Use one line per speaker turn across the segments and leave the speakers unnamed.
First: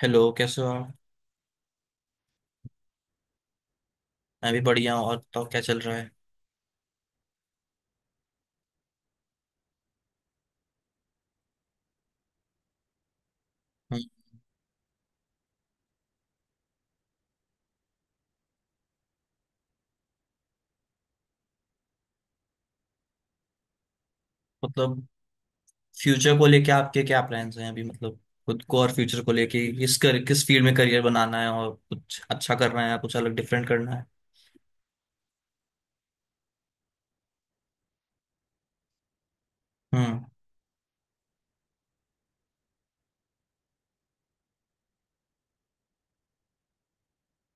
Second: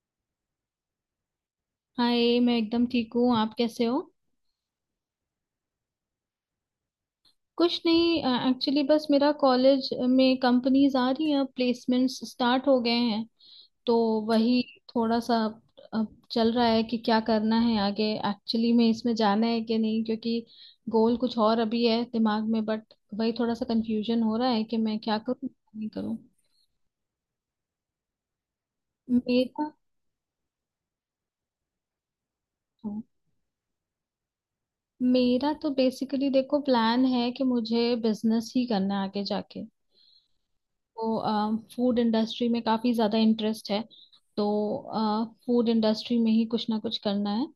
Hello, कैसे हो आप।
हाय, मैं एकदम ठीक हूँ। आप कैसे हो?
मैं भी बढ़िया हूँ। और बताओ, क्या चल रहा है।
कुछ नहीं। एक्चुअली बस मेरा कॉलेज में कंपनीज आ रही हैं, प्लेसमेंट्स स्टार्ट हो गए हैं। तो
हम्म।
वही थोड़ा सा अ, चल रहा है कि क्या करना है आगे। एक्चुअली में इसमें जाना है कि नहीं, क्योंकि गोल कुछ और अभी है दिमाग में। बट वही थोड़ा सा कंफ्यूजन हो रहा है कि मैं
मतलब
क्या करूँ क्या नहीं करूँ।
फ्यूचर को लेके आपके क्या प्लान्स हैं अभी। मतलब खुद को और फ्यूचर को
मेरा
लेके किस फील्ड में करियर बनाना है और कुछ अच्छा करना है,
तो,
कुछ अलग डिफरेंट करना है।
मेरा तो बेसिकली देखो प्लान है कि मुझे बिजनेस ही करना है आगे जाके।
हम्म।
को फूड इंडस्ट्री में काफ़ी ज़्यादा इंटरेस्ट है, तो फूड इंडस्ट्री में ही कुछ ना कुछ करना है।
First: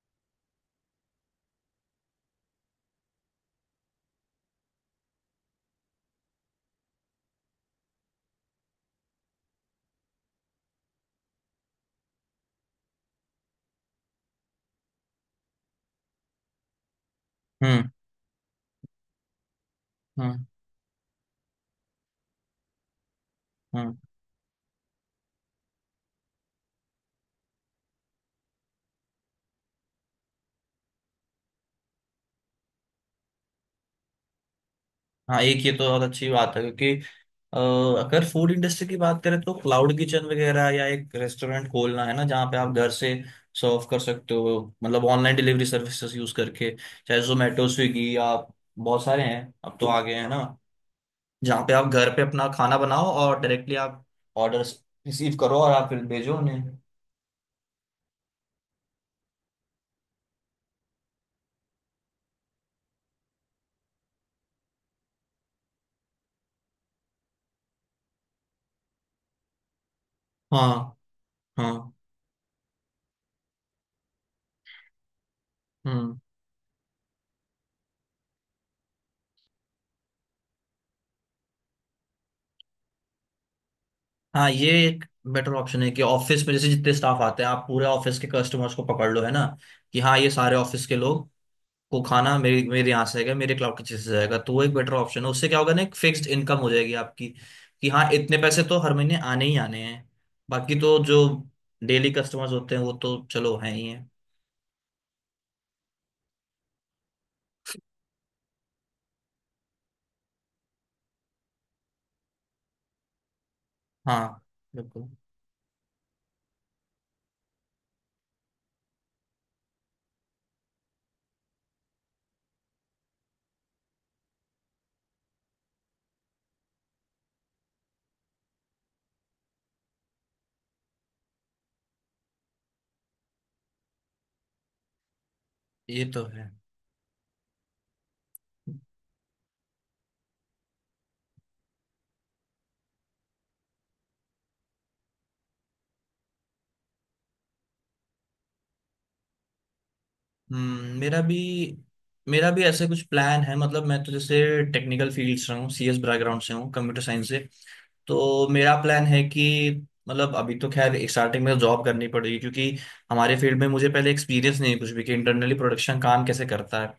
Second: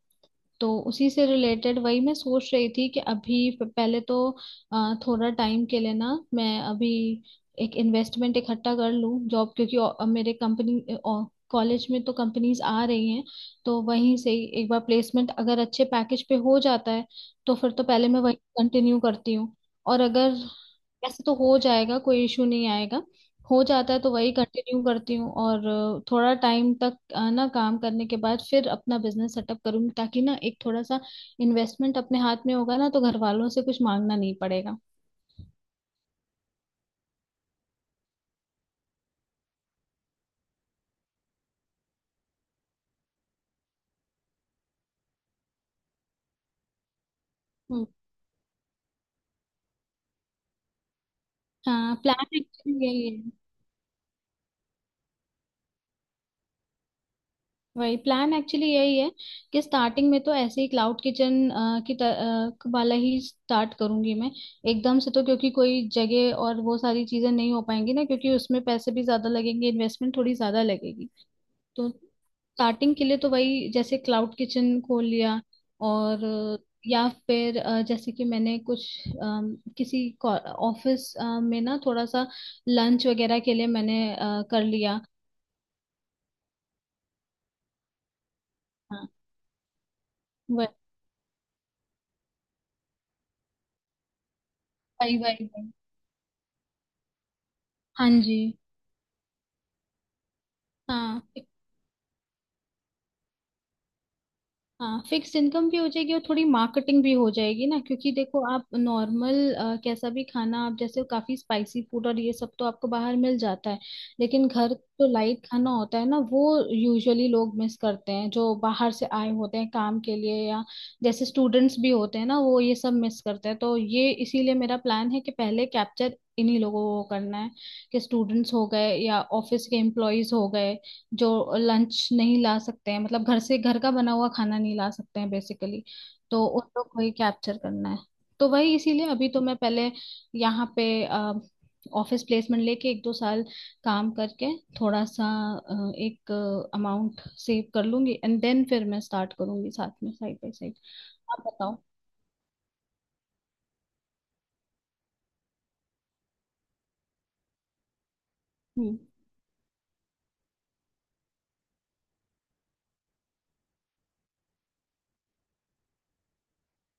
तो उसी से रिलेटेड वही मैं सोच रही थी कि अभी पहले तो थोड़ा टाइम के लिए ना मैं अभी एक इन्वेस्टमेंट इकट्ठा कर लूँ। जॉब, क्योंकि मेरे कंपनी कॉलेज में तो कंपनीज आ रही हैं। तो वहीं से ही एक बार प्लेसमेंट अगर अच्छे पैकेज पे हो जाता है, तो फिर तो
हम्म।
पहले मैं वही कंटिन्यू करती हूँ। और अगर
हम्म।
ऐसे तो हो जाएगा कोई इशू नहीं आएगा, हो जाता
हम्म।
है तो वही कंटिन्यू करती हूँ। और थोड़ा टाइम तक ना काम करने के बाद फिर अपना बिजनेस सेटअप करूंगी, ताकि ना एक थोड़ा सा इन्वेस्टमेंट अपने हाथ में होगा ना, तो घर वालों से कुछ मांगना नहीं पड़ेगा।
हाँ, एक ये तो बहुत अच्छी बात है, क्योंकि अगर फूड इंडस्ट्री की बात करें तो क्लाउड किचन वगैरह या एक रेस्टोरेंट खोलना है ना, जहाँ पे आप घर से सर्व कर सकते हो। मतलब ऑनलाइन डिलीवरी सर्विसेज यूज करके, चाहे जोमेटो,
हम्म,
स्विगी, आप बहुत सारे हैं अब तो आ गए हैं ना, जहाँ पे आप
हाँ
घर पे
प्लान
अपना खाना
एक्चुअली यही
बनाओ
है।
और डायरेक्टली आप ऑर्डर रिसीव करो और आप फिर भेजो उन्हें।
वही प्लान एक्चुअली यही है कि स्टार्टिंग में तो ऐसे ही क्लाउड किचन वाला ही स्टार्ट करूंगी मैं। एकदम से तो क्योंकि कोई जगह और वो सारी चीजें नहीं हो पाएंगी ना, क्योंकि उसमें पैसे भी ज्यादा लगेंगे, इन्वेस्टमेंट थोड़ी ज्यादा
हाँ।
लगेगी। तो
हाँ।
स्टार्टिंग के लिए तो वही जैसे क्लाउड किचन खोल लिया।
हम्म।
और या फिर जैसे कि मैंने कुछ किसी ऑफिस में ना थोड़ा सा लंच वगैरह के लिए मैंने
हाँ,
कर
ये
लिया।
एक बेटर ऑप्शन है कि ऑफिस में जैसे जितने स्टाफ आते हैं आप पूरे ऑफिस के कस्टमर्स को
हाँ,
पकड़ लो है ना। कि हाँ ये सारे
वही
ऑफिस के लोग को खाना मेरे मेरे यहाँ से आएगा, मेरे क्लाउड किचन से जाएगा, तो वो एक बेटर
वही
ऑप्शन है।
वही
उससे क्या
वही।
होगा ना, एक फिक्स्ड इनकम हो जाएगी आपकी। कि
हाँ
हाँ
जी।
इतने पैसे तो हर महीने आने ही आने हैं। बाकी तो जो
हाँ।
डेली कस्टमर्स होते हैं वो तो चलो हैं ही हैं।
हाँ फिक्स इनकम भी हो जाएगी और थोड़ी मार्केटिंग भी हो जाएगी ना, क्योंकि देखो आप नॉर्मल कैसा भी खाना आप जैसे काफी स्पाइसी फूड और ये सब तो आपको बाहर मिल जाता है,
हाँ।
लेकिन घर जो
बिल्कुल।
लाइट खाना होता है ना, वो यूजुअली लोग मिस करते हैं जो बाहर से आए होते हैं काम के लिए, या जैसे स्टूडेंट्स भी होते हैं ना, वो ये सब मिस करते हैं। तो ये इसीलिए मेरा प्लान है कि पहले कैप्चर इन्हीं लोगों को करना है, कि स्टूडेंट्स हो गए या ऑफिस के एम्प्लॉयज हो गए जो लंच नहीं ला सकते हैं, मतलब घर से घर का बना हुआ खाना नहीं ला सकते हैं बेसिकली।
ये तो
तो
है।
उन लोग को ही कैप्चर करना है। तो वही इसीलिए अभी तो मैं पहले यहाँ पे ऑफिस प्लेसमेंट लेके 1-2 साल काम करके थोड़ा सा एक अमाउंट सेव कर लूंगी एंड देन फिर मैं स्टार्ट करूंगी साथ में साइड बाय साइड।
हम्म, मेरा भी
आप बताओ।
मेरा भी ऐसे कुछ प्लान है। मतलब मैं तो जैसे टेक्निकल फील्ड से हूँ, सीएस बैकग्राउंड से हूँ, कंप्यूटर साइंस से। तो मेरा
हम्म
प्लान है कि मतलब अभी तो खैर स्टार्टिंग में जॉब करनी पड़ेगी, क्योंकि हमारे फील्ड में मुझे पहले एक्सपीरियंस नहीं है कुछ भी कि इंटरनली प्रोडक्शन काम कैसे करता है।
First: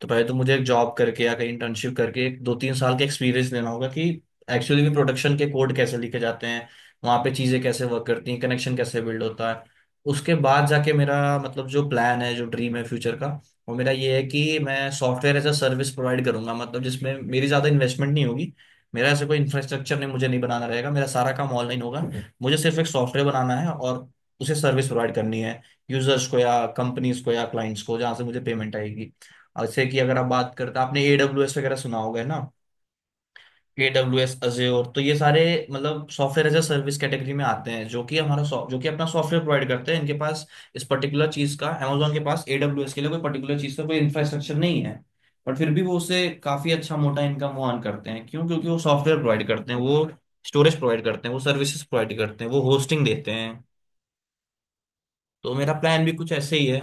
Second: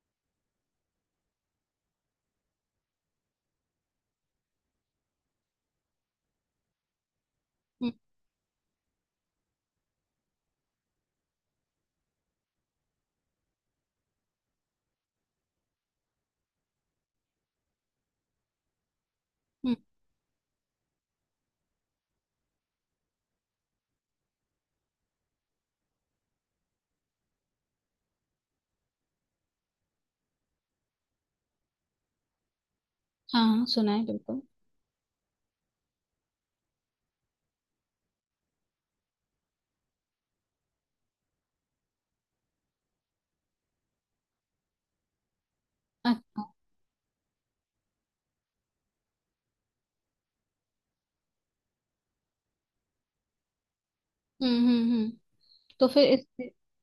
तो पहले तो मुझे एक जॉब करके या कहीं इंटर्नशिप करके एक दो तीन साल का एक्सपीरियंस लेना होगा कि एक्चुअली में प्रोडक्शन के कोड कैसे लिखे जाते हैं, वहाँ पे चीज़ें कैसे
हम्म
वर्क करती हैं, कनेक्शन कैसे बिल्ड होता है। उसके बाद जाके मेरा मतलब जो प्लान है, जो ड्रीम है फ्यूचर का, वो मेरा ये है कि मैं software as a service provide करूंगा। मतलब जिसमें मेरी ज़्यादा इन्वेस्टमेंट नहीं होगी, मेरा ऐसे कोई
हम्म।
इंफ्रास्ट्रक्चर नहीं मुझे नहीं बनाना रहेगा, मेरा सारा काम ऑनलाइन होगा। मुझे सिर्फ एक सॉफ्टवेयर बनाना है और उसे सर्विस प्रोवाइड करनी है यूजर्स को या कंपनीज को या क्लाइंट्स को, जहाँ से मुझे पेमेंट आएगी। और जैसे कि अगर आप बात करते आपने एडब्ल्यूएस वगैरह सुना होगा है ना,
हाँ हाँ सुना है
AWS
बिल्कुल।
Azure, तो ये सारे मतलब software as a service category में आते हैं जो कि हमारा जो कि अपना सॉफ्टवेयर प्रोवाइड करते हैं। इनके पास इस पर्टिकुलर चीज का, Amazon के पास AWS के लिए कोई पर्टिकुलर चीज का कोई इंफ्रास्ट्रक्चर नहीं है। बट फिर भी वो उससे
अच्छा।
काफी अच्छा मोटा इनकम वो अर्न करते हैं। क्यों? क्योंकि वो सॉफ्टवेयर प्रोवाइड करते हैं, वो स्टोरेज प्रोवाइड करते हैं, वो सर्विसेज प्रोवाइड करते हैं, वो होस्टिंग देते हैं।
हम्म।
तो मेरा
तो
प्लान
फिर
भी कुछ
इस।
ऐसे ही है।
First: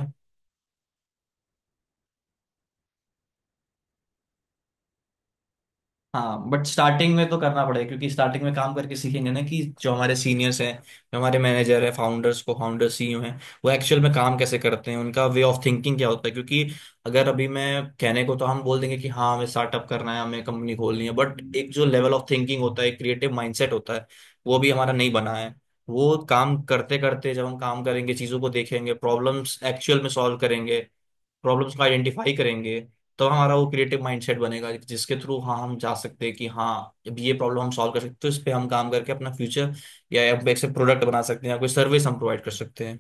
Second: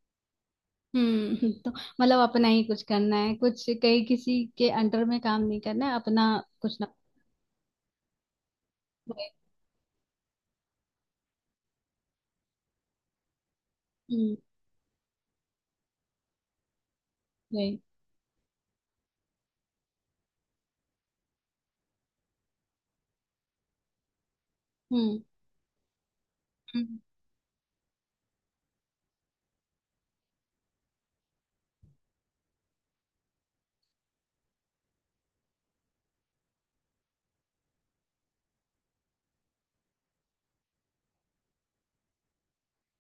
हम्म, तो मतलब अपना ही कुछ करना है, कुछ कहीं किसी के अंडर में काम नहीं करना है। अपना
हाँ बट
कुछ ना।
स्टार्टिंग में तो करना पड़ेगा, क्योंकि स्टार्टिंग में काम करके सीखेंगे ना कि जो हमारे सीनियर्स हैं, जो हमारे मैनेजर हैं, फाउंडर्स को फाउंडर सीईओ हैं, वो एक्चुअल में काम
हम्म।
कैसे करते हैं, उनका वे ऑफ थिंकिंग क्या होता है। क्योंकि अगर अभी
वही।
मैं कहने को तो हम बोल देंगे कि हाँ हमें स्टार्टअप करना है, हमें कंपनी खोलनी है, बट एक जो लेवल ऑफ थिंकिंग होता है, क्रिएटिव माइंडसेट होता है, वो भी हमारा नहीं
हम्म।
बना है। वो काम करते
हम्म,
करते जब हम काम करेंगे, चीज़ों को देखेंगे, प्रॉब्लम्स एक्चुअल में सॉल्व करेंगे, प्रॉब्लम्स को आइडेंटिफाई करेंगे, तो हमारा वो क्रिएटिव माइंडसेट बनेगा, जिसके थ्रू हाँ हम जा सकते हैं कि हाँ अब ये प्रॉब्लम हम सॉल्व कर सकते हैं, तो इस पे हम काम करके अपना फ्यूचर या से प्रोडक्ट बना सकते हैं या कोई सर्विस हम प्रोवाइड कर सकते हैं।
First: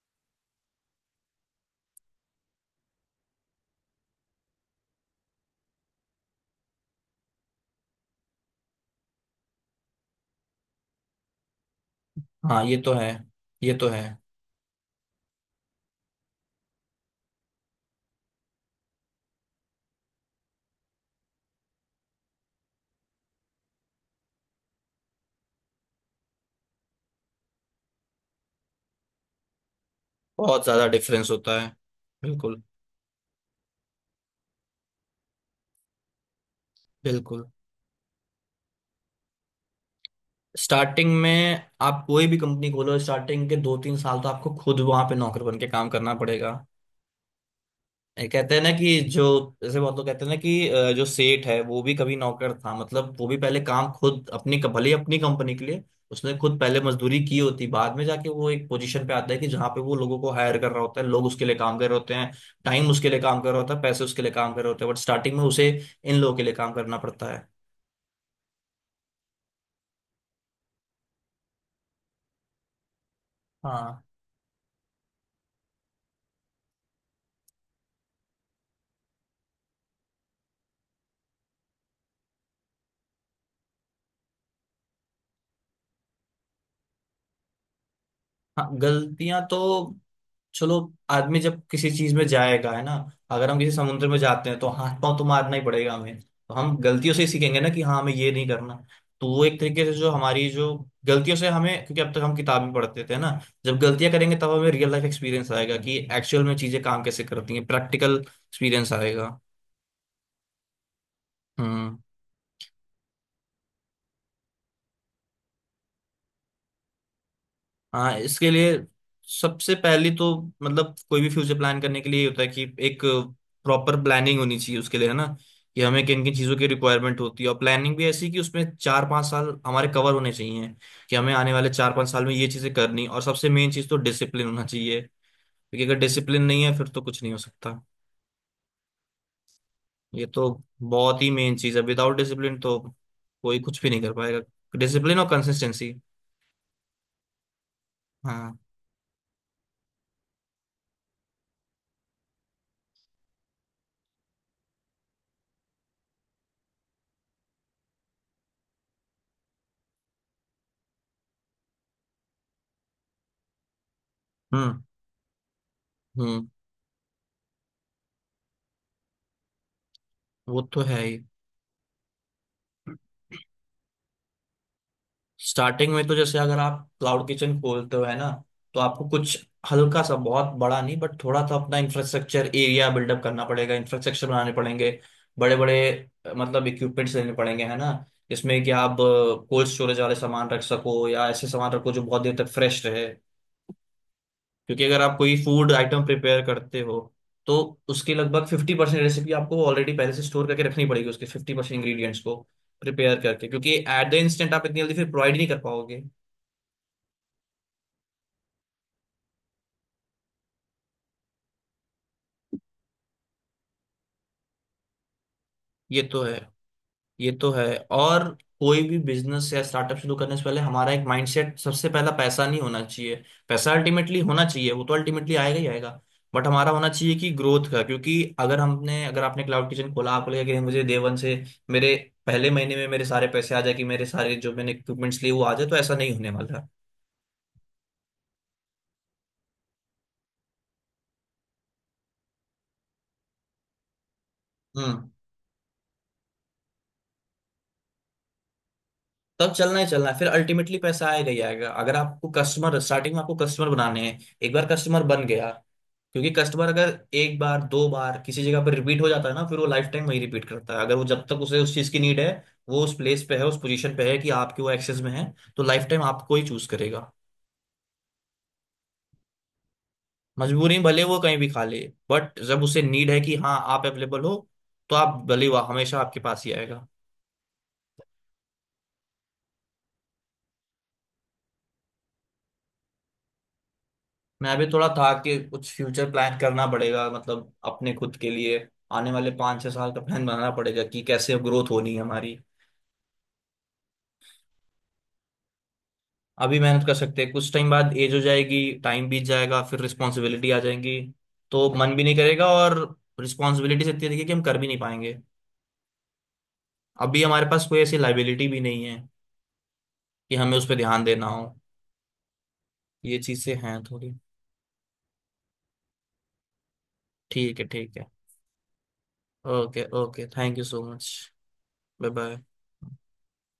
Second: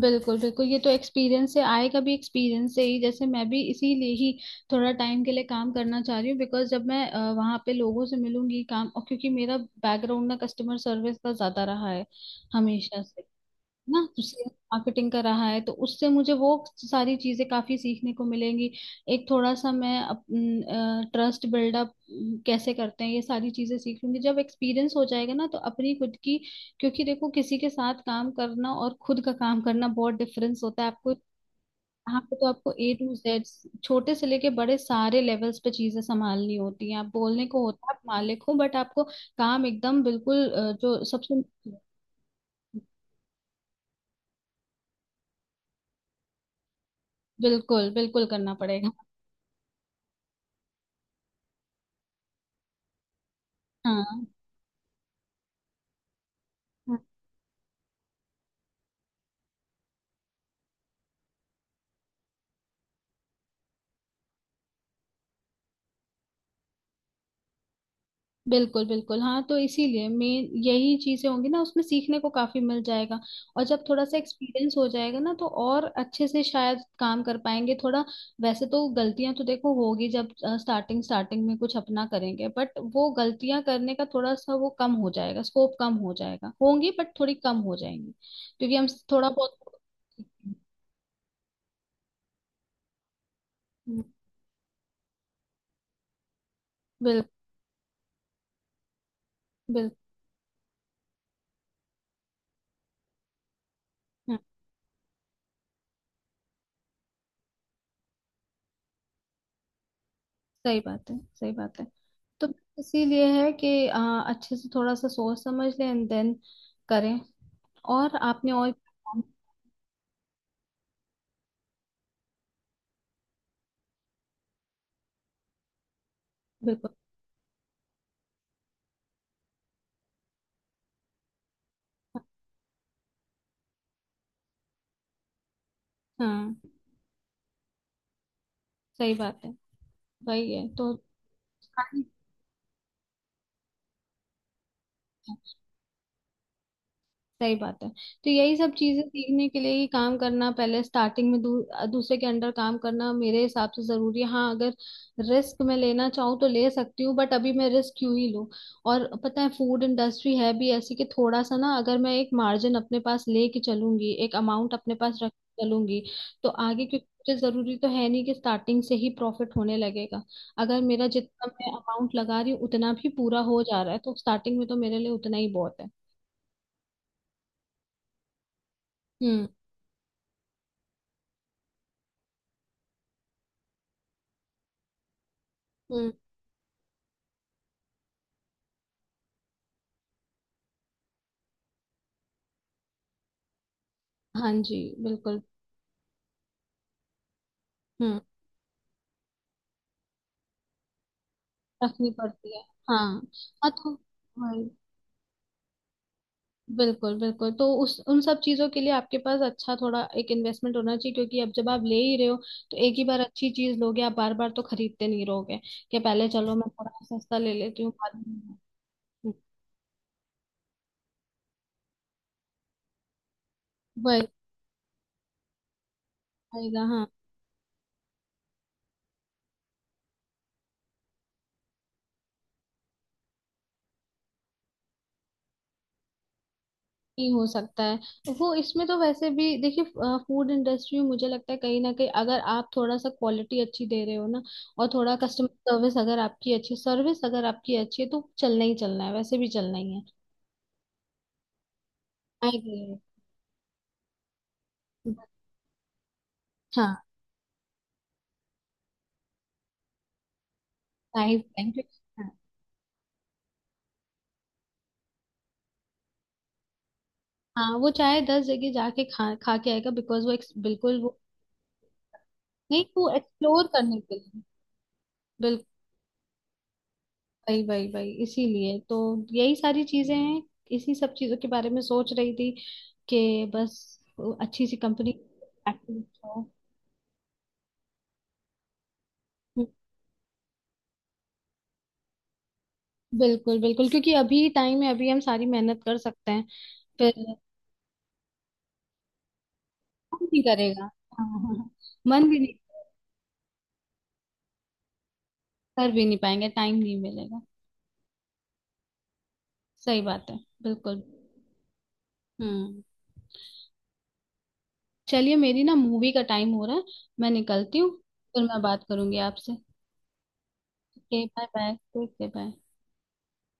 बिल्कुल बिल्कुल। ये तो एक्सपीरियंस से आएगा भी एक्सपीरियंस से ही। जैसे मैं भी इसीलिए ही थोड़ा टाइम के लिए काम करना चाह रही हूँ, बिकॉज जब मैं वहाँ पे लोगों से मिलूंगी काम, और क्योंकि मेरा बैकग्राउंड ना कस्टमर सर्विस का ज्यादा रहा है
हाँ। ये तो
हमेशा
है।
से,
ये तो है।
ना तो सेल्स मार्केटिंग का रहा है। तो उससे मुझे वो सारी चीजें काफी सीखने को मिलेंगी। एक थोड़ा सा मैं ट्रस्ट बिल्डअप कैसे करते हैं ये सारी चीजें सीख लूंगी, जब एक्सपीरियंस हो जाएगा ना तो अपनी खुद की, क्योंकि देखो किसी के साथ काम करना और खुद का काम करना बहुत डिफरेंस
बहुत
होता
ज़्यादा
है। आपको
डिफरेंस होता है।
यहाँ पे तो
बिल्कुल।
आपको A to Z छोटे से लेके बड़े सारे लेवल्स पे चीजें संभालनी होती हैं। आप बोलने
बिल्कुल।
को होता है आप मालिक हो, बट आपको काम एकदम बिल्कुल जो
स्टार्टिंग
सबसे।
में आप कोई भी कंपनी खोलो, स्टार्टिंग के दो तीन साल तो आपको खुद वहां पे नौकर बन के काम करना पड़ेगा।
बिल्कुल
ये
बिल्कुल
कहते
करना
हैं ना
पड़ेगा।
कि जो जैसे बहुत लोग कहते हैं ना कि जो सेठ है वो भी कभी नौकर था। मतलब वो भी पहले काम
हाँ।
खुद अपनी भले ही अपनी कंपनी के लिए उसने खुद पहले
हम्म,
मजदूरी की होती, बाद में जाके वो एक पोजीशन पे आता है कि जहाँ पे वो लोगों को हायर कर रहा होता है, लोग उसके लिए काम कर रहे होते हैं, टाइम उसके लिए काम कर रहा होता है, पैसे उसके लिए काम कर रहे होते हैं, बट स्टार्टिंग में उसे इन लोगों के लिए काम करना पड़ता है।
बिल्कुल बिल्कुल। हाँ तो इसीलिए मेन यही चीजें होंगी ना उसमें सीखने को काफी मिल जाएगा। और जब
हाँ।
थोड़ा सा एक्सपीरियंस हो जाएगा ना, तो और अच्छे से शायद काम कर पाएंगे थोड़ा। वैसे तो गलतियां तो देखो होगी जब स्टार्टिंग स्टार्टिंग में कुछ अपना करेंगे, बट वो गलतियां करने का थोड़ा सा वो कम हो जाएगा, स्कोप कम हो जाएगा, होंगी बट थोड़ी कम हो जाएंगी
हाँ
क्योंकि हम थोड़ा
गलतियां तो
बहुत।
चलो आदमी जब किसी चीज में जाएगा है ना, अगर हम किसी
हम्म।
समुद्र में जाते हैं तो हाथ पांव तो मारना ही पड़ेगा हमें, तो हम गलतियों से ही
बिल्कुल
सीखेंगे ना कि हाँ हमें ये नहीं करना। तो वो एक तरीके से
बिल्कुल।
जो हमारी जो गलतियों से हमें, क्योंकि अब तक हम किताब में पढ़ते थे ना, जब गलतियां करेंगे तब हमें रियल लाइफ एक्सपीरियंस आएगा कि एक्चुअल में चीजें काम कैसे करती हैं, प्रैक्टिकल एक्सपीरियंस आएगा।
सही बात है, सही बात है।
हम्म।
तो इसीलिए है कि अच्छे से थोड़ा सा सोच समझ लें एंड देन करें।
हाँ,
और
इसके
आपने और।
लिए सबसे पहली तो मतलब कोई भी फ्यूचर प्लान करने के लिए ये होता है कि एक प्रॉपर प्लानिंग होनी चाहिए उसके लिए है ना, कि हमें किन किन चीज़ों की
बिल्कुल।
रिक्वायरमेंट होती है और प्लानिंग भी ऐसी कि उसमें चार पाँच साल हमारे कवर होने चाहिए कि हमें आने वाले चार पाँच साल में ये चीज़ें करनी, और सबसे मेन चीज़ तो डिसिप्लिन होना चाहिए क्योंकि अगर डिसिप्लिन नहीं
हाँ
है फिर तो कुछ नहीं हो सकता।
सही बात है।
ये तो
वही है तो।
बहुत ही मेन चीज़ है। विदाउट डिसिप्लिन तो कोई कुछ भी नहीं कर पाएगा। डिसिप्लिन और कंसिस्टेंसी।
सही बात है। तो यही
हाँ।
सब चीजें सीखने के लिए ही काम करना पहले स्टार्टिंग में दूसरे के अंडर काम करना मेरे हिसाब से जरूरी है। हाँ अगर रिस्क मैं लेना चाहूँ तो ले सकती हूँ, बट अभी मैं रिस्क क्यों ही लूँ। और पता है फूड इंडस्ट्री है भी ऐसी कि थोड़ा सा ना, अगर मैं एक मार्जिन अपने पास लेके चलूंगी, एक अमाउंट
हम्म।
अपने पास रख के चलूंगी,
हम्म।
तो आगे क्योंकि मुझे जरूरी तो है नहीं कि स्टार्टिंग से ही प्रॉफिट होने लगेगा।
वो तो
अगर
है
मेरा
ही।
जितना मैं अमाउंट लगा रही हूँ उतना भी पूरा हो जा रहा है, तो स्टार्टिंग में तो मेरे लिए उतना ही बहुत है।
स्टार्टिंग में तो जैसे अगर आप क्लाउड किचन खोलते हो है ना, तो आपको कुछ
हम्म।
हल्का सा, बहुत बड़ा नहीं बट थोड़ा सा अपना इंफ्रास्ट्रक्चर एरिया बिल्डअप करना पड़ेगा, इंफ्रास्ट्रक्चर बनाने पड़ेंगे बड़े बड़े,
हम्म।
मतलब इक्विपमेंट्स लेने पड़ेंगे है ना, जिसमें कि आप कोल्ड स्टोरेज वाले सामान रख सको या ऐसे सामान रखो जो बहुत देर तक फ्रेश रहे,
हाँ जी।
क्योंकि अगर आप कोई
बिल्कुल।
फूड आइटम प्रिपेयर करते हो तो उसकी
हम्म।
लगभग 50% रेसिपी आपको ऑलरेडी पहले से स्टोर करके रखनी पड़ेगी, उसके 50%
रखनी
इंग्रीडियंट्स को
पड़ती है। हाँ।
प्रिपेयर करके,
हाँ
क्योंकि
तो
एट द इंस्टेंट आप
वही।
इतनी जल्दी फिर प्रोवाइड नहीं कर पाओगे।
बिल्कुल बिल्कुल, तो उस उन सब चीजों के लिए आपके पास अच्छा थोड़ा एक इन्वेस्टमेंट होना चाहिए। क्योंकि अब जब आप ले ही रहे हो, तो एक ही बार अच्छी चीज लोगे, आप बार बार तो खरीदते नहीं रहोगे कि
ये तो
पहले
है।
चलो मैं थोड़ा
ये
सस्ता
तो
ले
है।
लेती हूँ बाद
और
में।
कोई भी
हम्म,
बिजनेस या स्टार्टअप शुरू करने से पहले हमारा एक माइंडसेट सबसे पहला पैसा नहीं होना चाहिए। पैसा अल्टीमेटली
वही।
होना चाहिए, वो तो अल्टीमेटली आएगा ही आएगा, बट हमारा
आएगा
होना
हाँ।
चाहिए कि ग्रोथ का। क्योंकि अगर आपने क्लाउड किचन खोला आपको लगेगा कि मुझे डे वन से मेरे पहले महीने में मेरे सारे पैसे आ जाए कि मेरे सारे जो मैंने इक्विपमेंट्स लिए वो आ जाए, तो ऐसा नहीं होने वाला है।
ही हो सकता है वो इसमें तो। वैसे भी देखिए फूड इंडस्ट्री में मुझे लगता है कहीं ना कहीं अगर आप थोड़ा सा क्वालिटी अच्छी दे रहे हो ना, और
हम्म।
थोड़ा कस्टमर सर्विस अगर आपकी अच्छी, सर्विस अगर आपकी अच्छी है, तो चलना ही चलना है, वैसे भी
तब चलना
चलना
ही
ही है।
चलना है। फिर अल्टीमेटली पैसा आएगा ही आएगा। अगर आपको
आई
कस्टमर
एग्री।
स्टार्टिंग में आपको कस्टमर बनाने हैं, एक बार कस्टमर बन गया, क्योंकि कस्टमर
हाँ।
अगर एक बार दो बार किसी जगह पर रिपीट हो जाता है ना, फिर वो लाइफ टाइम वही रिपीट करता है, अगर वो, जब
आई
तक उसे उस
थैंक यू।
चीज की नीड है,
हाँ।
वो उस प्लेस पे है, उस पोजीशन पे है कि आपके वो एक्सेस में है, तो लाइफ टाइम आपको ही चूज करेगा।
हाँ, वो चाहे 10 जगह जाके खा खा के आएगा, बिकॉज वो
मजबूरी में
बिल्कुल
भले वो
वो।
कहीं भी खा ले, बट जब उसे
नहीं, वो
नीड है कि हाँ
एक्सप्लोर
आप
करने के
अवेलेबल हो,
लिए।
तो आप भले वह
बिल्कुल।
हमेशा आपके पास ही आएगा।
वही वही वही इसीलिए तो यही सारी चीजें हैं, इसी सब चीजों के बारे में सोच रही थी कि बस
मैं भी
अच्छी सी
थोड़ा
कंपनी
था कि कुछ
एक्टिव
फ्यूचर प्लान
हो।
करना पड़ेगा, मतलब अपने खुद के लिए आने वाले पाँच छह साल का प्लान बनाना पड़ेगा कि कैसे अब ग्रोथ होनी है हमारी।
बिल्कुल बिल्कुल, क्योंकि अभी टाइम है अभी हम सारी मेहनत कर सकते हैं।
अभी मेहनत कर सकते हैं,
फिर
कुछ टाइम बाद एज हो जाएगी, टाइम बीत जाएगा, फिर
मन नहीं
रिस्पॉन्सिबिलिटी आ
करेगा
जाएंगी
हाँ, हाँ,
तो
हाँ।
मन भी नहीं
मन भी
करेगा
नहीं।
और रिस्पॉन्सिबिलिटी से इतनी रहेगी कि हम कर भी नहीं पाएंगे।
कर भी नहीं पाएंगे, टाइम नहीं
अभी
मिलेगा।
हमारे पास कोई ऐसी लाइबिलिटी भी नहीं है
सही बात
कि
है।
हमें उस पर
बिल्कुल।
ध्यान देना हो।
हम्म।
ये चीज़ें हैं थोड़ी।
चलिए, मेरी ना मूवी का टाइम हो रहा है, मैं
ठीक है,
निकलती हूँ।
ठीक है।
फिर मैं बात करूंगी आपसे।
Okay, okay, thank you so much.
Okay bye bye.
Bye
okay
bye.
Bye.